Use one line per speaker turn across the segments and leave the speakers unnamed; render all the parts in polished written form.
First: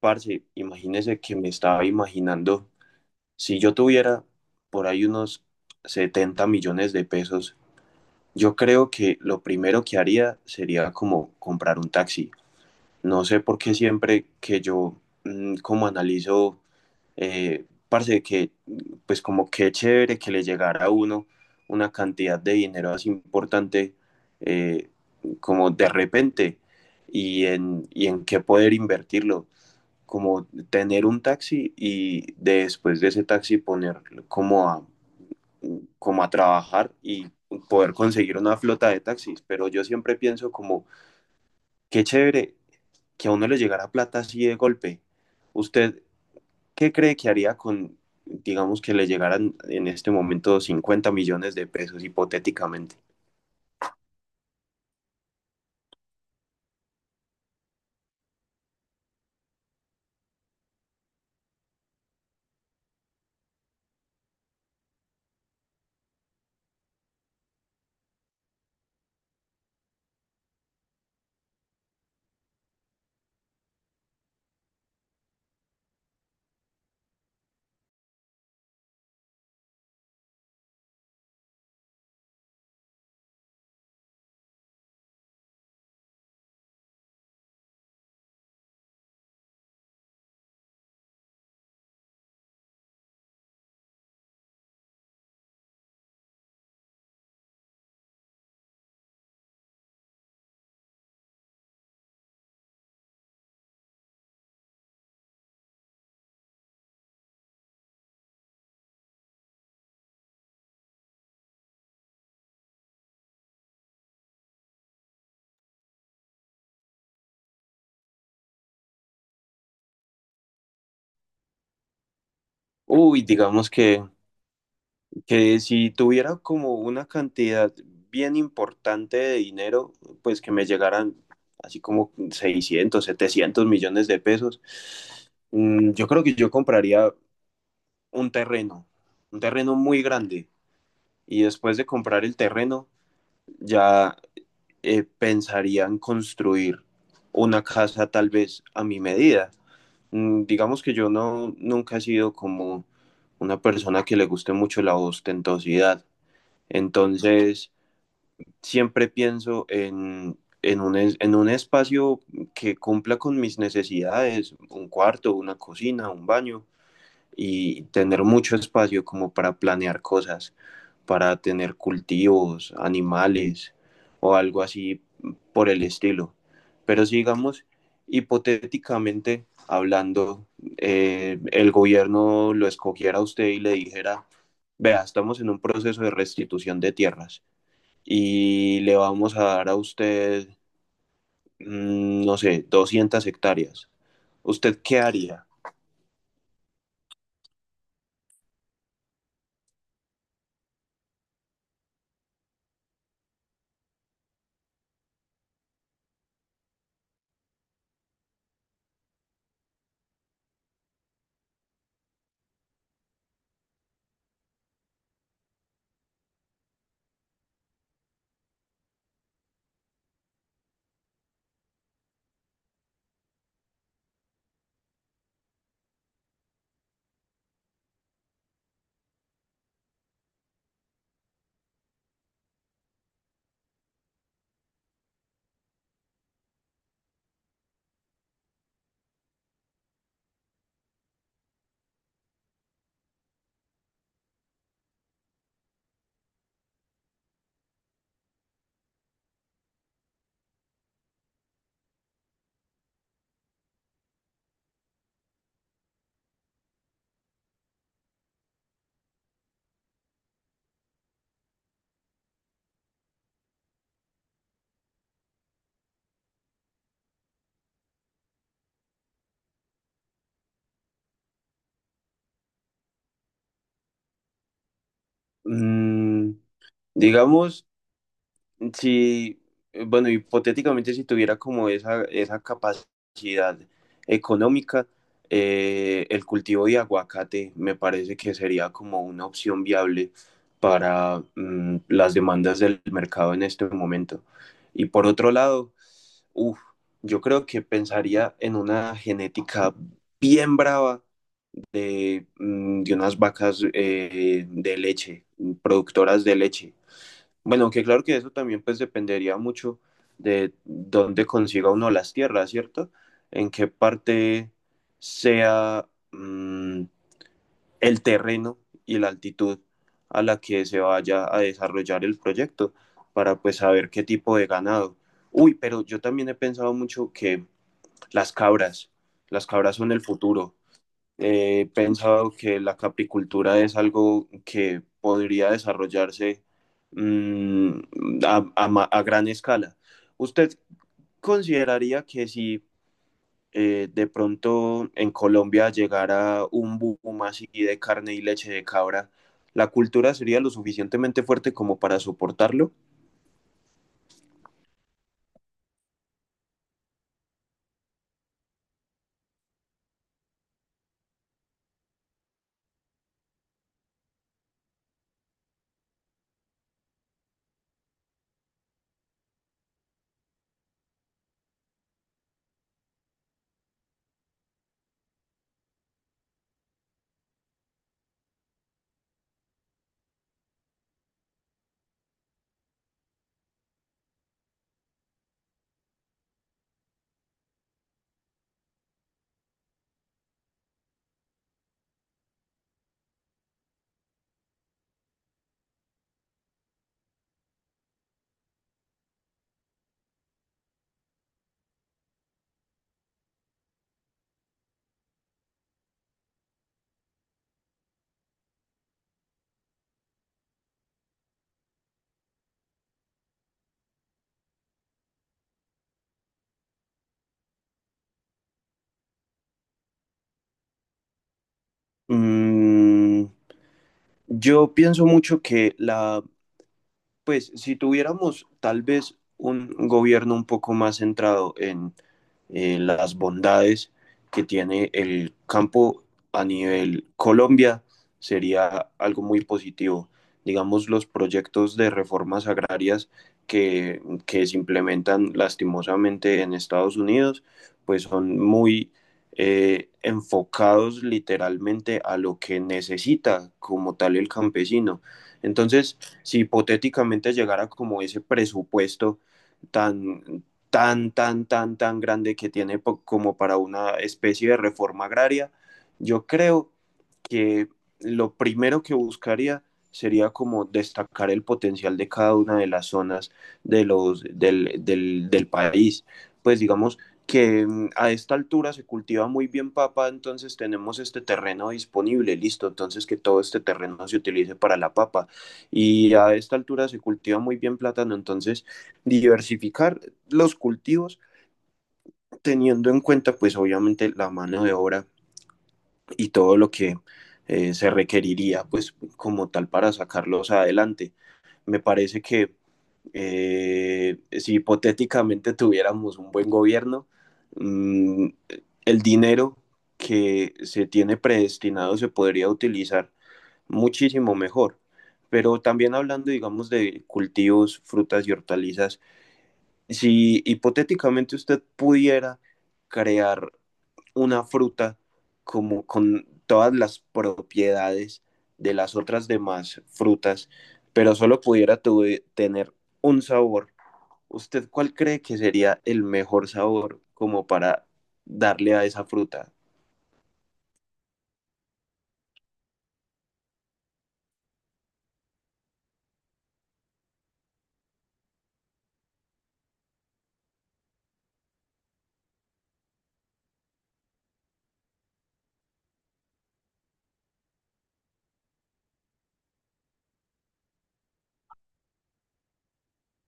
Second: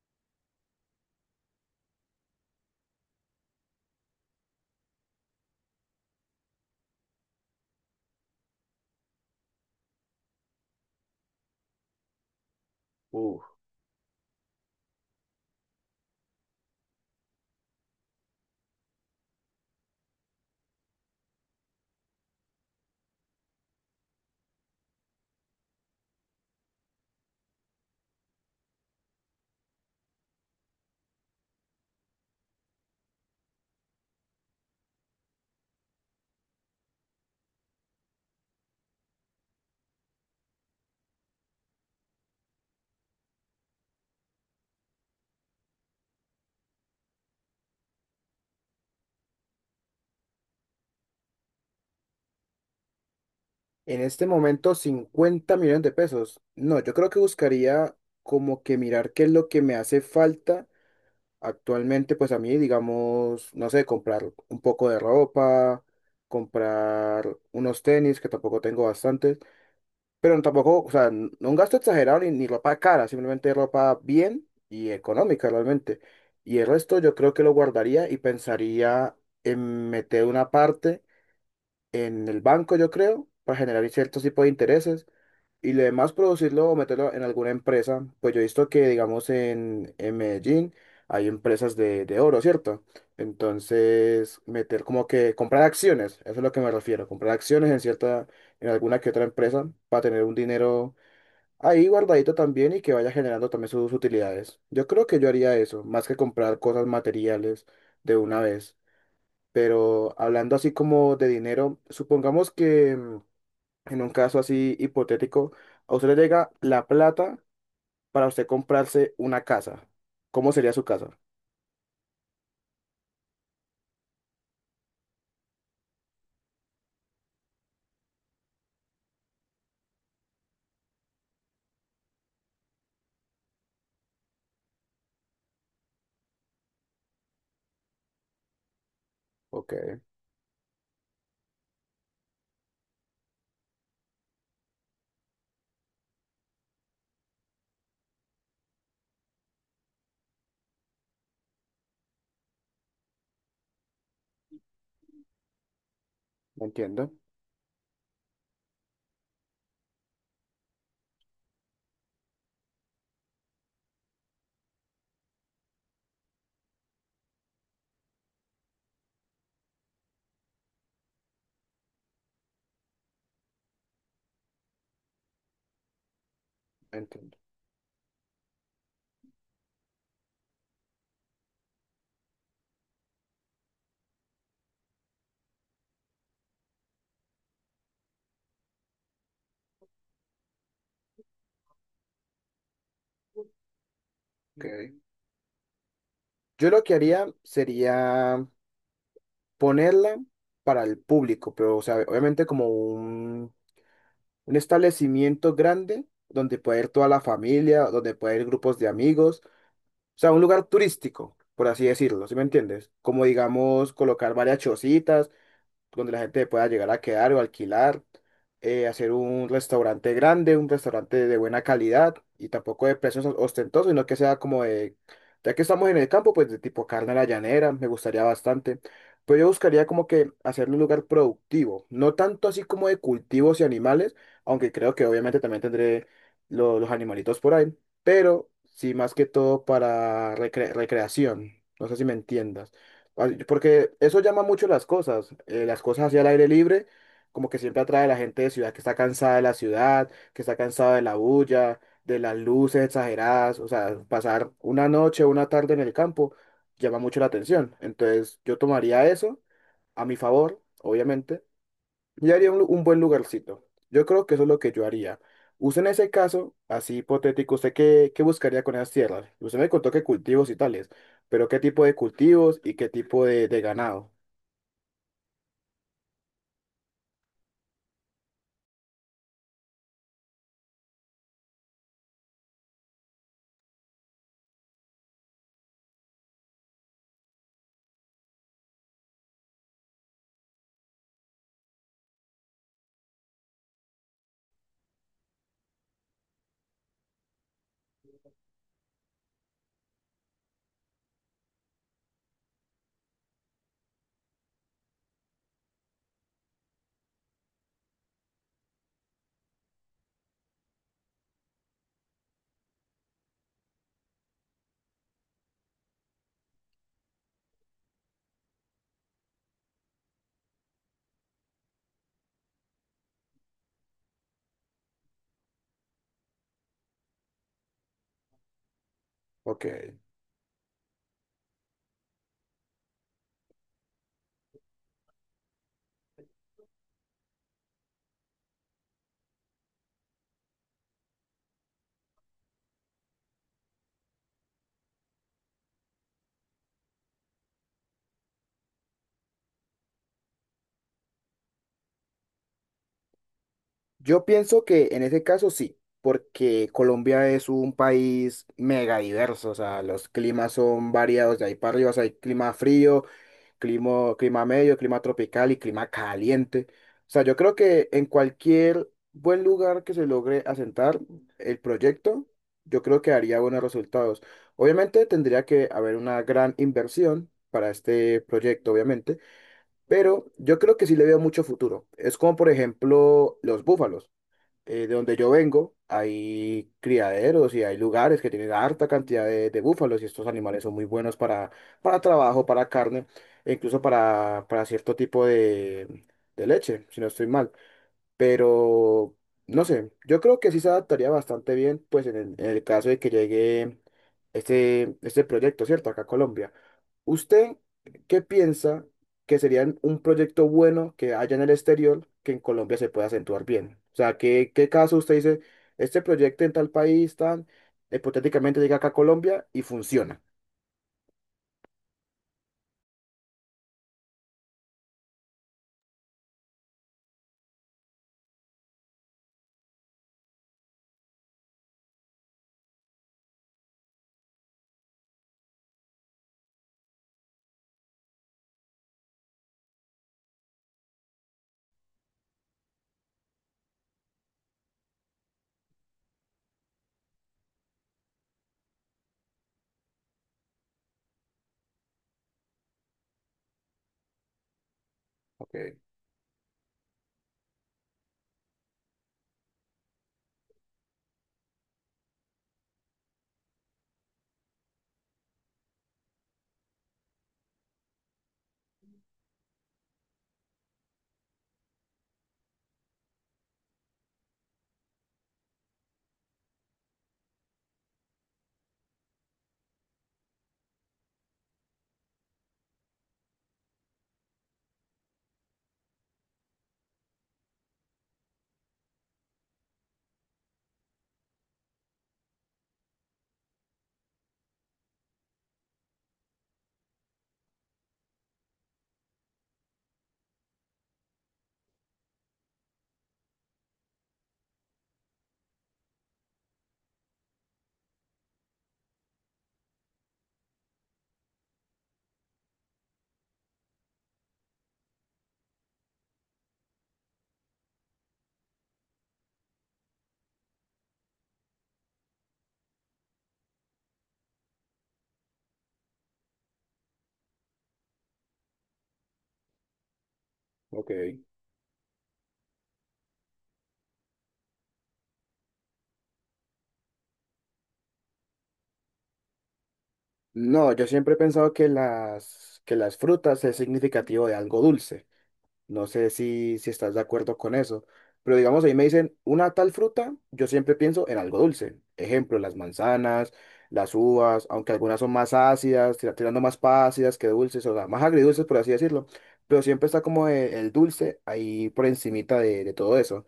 Parce, imagínese que me estaba imaginando, si yo tuviera por ahí unos 70 millones de pesos. Yo creo que lo primero que haría sería como comprar un taxi. No sé
Uf.
por qué siempre que yo como analizo, parce, que pues como qué chévere que le llegara a uno una cantidad de dinero así importante, eh, como de repente, y en qué poder invertirlo, como tener un taxi y después de ese taxi poner como a, como a trabajar y poder conseguir una flota de taxis. Pero yo siempre pienso como, qué chévere que a uno le llegara plata así de golpe. ¿Usted qué cree que haría con, digamos que le llegaran en este momento 50 millones de pesos hipotéticamente?
En este momento, 50 millones de pesos. No, yo creo que buscaría como que mirar qué es lo que me hace falta actualmente, pues a mí, digamos, no sé, comprar un poco de ropa, comprar unos tenis, que tampoco tengo bastantes, pero tampoco, o sea, no un gasto exagerado ni ropa cara, simplemente ropa bien y económica realmente. Y el resto yo creo que lo guardaría y pensaría en meter una parte en el banco, yo creo, para generar ciertos tipos de intereses y lo demás producirlo o meterlo en alguna empresa. Pues yo he visto que, digamos, en Medellín hay empresas de oro, ¿cierto? Entonces, meter como que comprar acciones, eso es lo que me refiero, comprar acciones en cierta, en alguna que otra empresa para tener un dinero ahí guardadito también y que vaya generando también sus utilidades. Yo creo que yo haría eso, más que comprar cosas materiales de una vez. Pero hablando así como de dinero, supongamos que en un caso así hipotético, a usted le llega la plata para usted comprarse una casa. ¿Cómo sería su casa?
Uy, digamos que si tuviera como una cantidad bien importante de dinero, pues que me llegaran así como 600, 700 millones de pesos. Yo creo que yo compraría un terreno, un
Ok,
terreno muy grande. Y después de comprar el terreno, ya pensaría en construir una casa tal vez a mi medida. Digamos que yo no, nunca he sido como una persona que le guste mucho la ostentosidad.
entiendo,
Entonces, siempre pienso en un, en un espacio que cumpla con mis necesidades, un cuarto, una cocina, un baño, y tener mucho espacio como para planear cosas, para tener cultivos, animales o algo así por el estilo. Pero
entiendo.
sigamos hipotéticamente hablando, el gobierno lo escogiera a usted y le dijera, vea, estamos en un proceso de restitución de tierras y le vamos a dar a usted, no sé, 200 hectáreas.
Ok.
¿Usted qué haría?
Yo lo que haría sería ponerla para el público, pero o sea, obviamente como un establecimiento grande donde puede ir toda la familia, donde puede ir grupos de amigos. O sea, un lugar turístico, por así decirlo, ¿sí me entiendes? Como digamos, colocar varias chocitas donde la gente pueda llegar a quedar o alquilar, hacer un restaurante grande, un restaurante de buena calidad y tampoco de precios ostentosos, sino que sea como de, ya que estamos en el campo, pues de tipo carne a la llanera, me gustaría bastante. Pero yo buscaría como que hacerlo un lugar productivo, no tanto así como de cultivos y animales, aunque creo que obviamente también tendré los animalitos por ahí, pero sí más que todo para recreación. No sé si me entiendas. Ay, porque eso llama mucho las cosas hacia el aire libre, como que siempre atrae a la gente de ciudad que está cansada de la ciudad, que está cansada de la bulla, de las luces exageradas, o sea, pasar una noche o una tarde en el campo llama mucho la atención. Entonces yo tomaría eso a mi favor, obviamente yo haría un, un buen lugarcito. Yo creo que eso es lo que yo haría. Usted en ese caso, así hipotético, ¿usted qué, buscaría con esas tierras? Usted me contó que cultivos y tales, pero ¿qué tipo de cultivos y qué tipo de ganado?
Mm, digamos, si, bueno, hipotéticamente si tuviera como esa capacidad económica, el cultivo de aguacate me parece que sería como una opción viable para las demandas del mercado en este momento. Y por otro lado, uf, yo creo que pensaría en una genética bien brava de, de unas vacas de leche, productoras de leche. Bueno, aunque claro que eso también pues dependería mucho de dónde consiga uno las tierras, ¿cierto? En qué parte sea el terreno y la altitud a la que se vaya a desarrollar el proyecto para pues saber qué tipo de ganado. Uy, pero yo también he pensado mucho que las cabras. Las
Ok.
cabras son el futuro. He pensado que la capricultura es algo que podría desarrollarse mmm, a gran escala. ¿Usted consideraría que si de pronto en Colombia llegara un boom así de carne y leche de cabra, la cultura sería lo suficientemente fuerte como para soportarlo?
Yo pienso que en ese caso sí, porque Colombia es un país mega diverso, o sea, los climas son variados, de ahí para arriba, o sea, hay clima frío, clima, clima medio, clima tropical y clima caliente. O sea, yo creo que en cualquier buen lugar que se logre asentar el proyecto, yo creo que haría buenos resultados. Obviamente tendría que haber una gran inversión para este proyecto, obviamente, pero yo creo que sí le veo mucho futuro. Es como, por ejemplo, los búfalos, de donde yo vengo, hay criaderos y hay lugares que tienen harta cantidad de búfalos y estos animales son muy buenos para, trabajo, para carne e incluso para cierto tipo de leche, si no estoy mal. Pero, no sé, yo creo que sí se adaptaría bastante bien, pues en el, caso de que llegue este proyecto, ¿cierto? Acá a Colombia. ¿Usted qué piensa que sería un proyecto bueno que haya en el exterior que en Colombia se pueda acentuar bien? O sea, ¿qué, caso usted dice, este proyecto en tal país, tan, hipotéticamente llega acá a Colombia y funciona?
Mm, yo pienso mucho que la pues si tuviéramos tal vez un gobierno un poco más centrado en las bondades que tiene el campo a nivel Colombia, sería algo muy positivo. Digamos, los proyectos de reformas agrarias que, que se implementan lastimosamente en Estados Unidos, pues son muy enfocados literalmente a lo que necesita como tal el campesino.
Ok,
Entonces, si hipotéticamente llegara como ese presupuesto tan, tan grande que tiene como para una especie de reforma agraria, yo creo que lo primero que buscaría sería como destacar el potencial de cada una de las zonas de del país. Pues digamos que a esta altura se cultiva muy bien papa, entonces tenemos este terreno disponible, listo, entonces que todo este terreno se utilice para la papa, y a esta altura se cultiva muy bien plátano, entonces diversificar los cultivos teniendo en cuenta pues obviamente la mano de obra y todo lo que se requeriría pues como tal para sacarlos adelante. Me parece que si hipotéticamente tuviéramos un buen gobierno, mmm, el dinero que se tiene predestinado se podría utilizar muchísimo mejor. Pero también hablando, digamos, de cultivos, frutas y hortalizas, si hipotéticamente usted pudiera crear una fruta como con todas las propiedades de las otras demás frutas,
ok.
pero solo pudiera tener un sabor, ¿usted cuál cree que sería el mejor sabor como para darle a esa fruta?
No, yo siempre he pensado que las, frutas es significativo de algo dulce. No sé si estás de acuerdo con eso, pero digamos, ahí me dicen una tal fruta, yo siempre pienso en algo dulce. Ejemplo, las manzanas, las uvas, aunque algunas son más ácidas, tirando más para ácidas que dulces, o sea, más agridulces, por así decirlo, pero siempre está como el dulce ahí por encimita de todo eso.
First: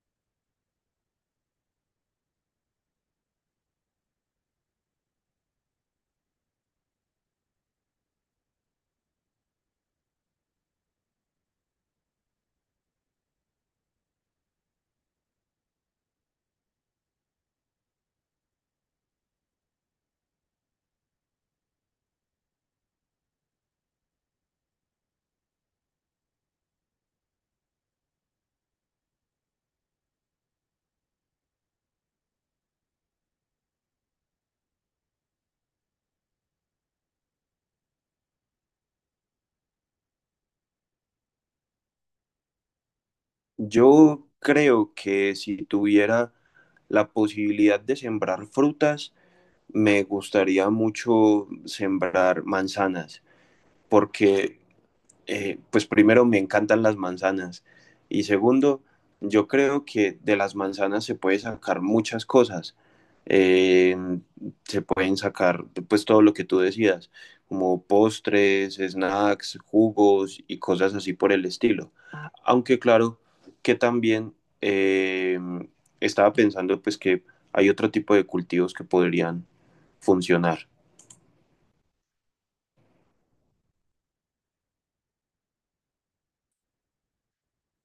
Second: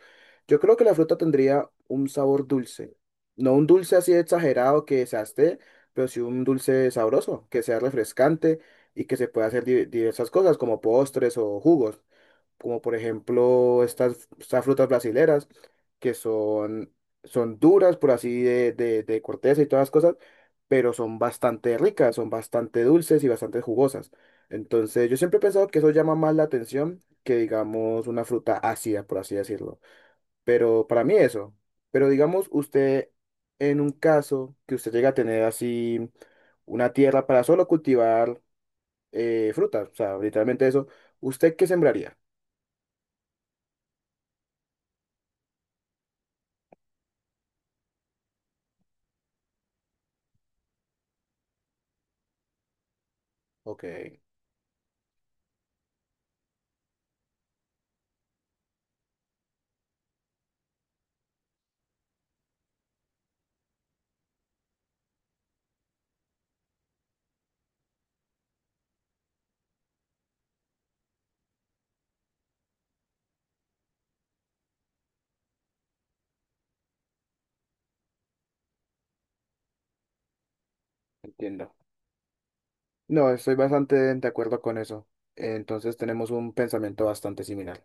Yo creo que la fruta tendría un sabor dulce, no un dulce así exagerado que se esté, pero sí un dulce sabroso, que sea refrescante y que se pueda hacer diversas cosas como postres o jugos como por ejemplo estas, frutas brasileras, que son, son duras, por así, de corteza y todas las cosas, pero son bastante ricas, son bastante dulces y bastante jugosas. Entonces, yo siempre he pensado que eso llama más la atención que, digamos, una fruta ácida, por así decirlo. Pero para mí eso. Pero digamos, usted, en un caso que usted llega a tener así una tierra para solo cultivar frutas, o sea, literalmente eso, ¿usted qué sembraría?
Yo creo que si tuviera la posibilidad de sembrar frutas, me gustaría mucho sembrar manzanas,
Ok.
porque pues primero me encantan las manzanas y segundo, yo creo que de las manzanas se puede sacar muchas cosas. Eh, se pueden sacar pues todo lo que tú decidas, como postres, snacks, jugos y cosas así por el estilo. Aunque claro que también eh, estaba pensando pues que hay otro tipo de cultivos que podrían funcionar.
Entiendo. No, estoy bastante de acuerdo con eso. Entonces tenemos un pensamiento bastante similar.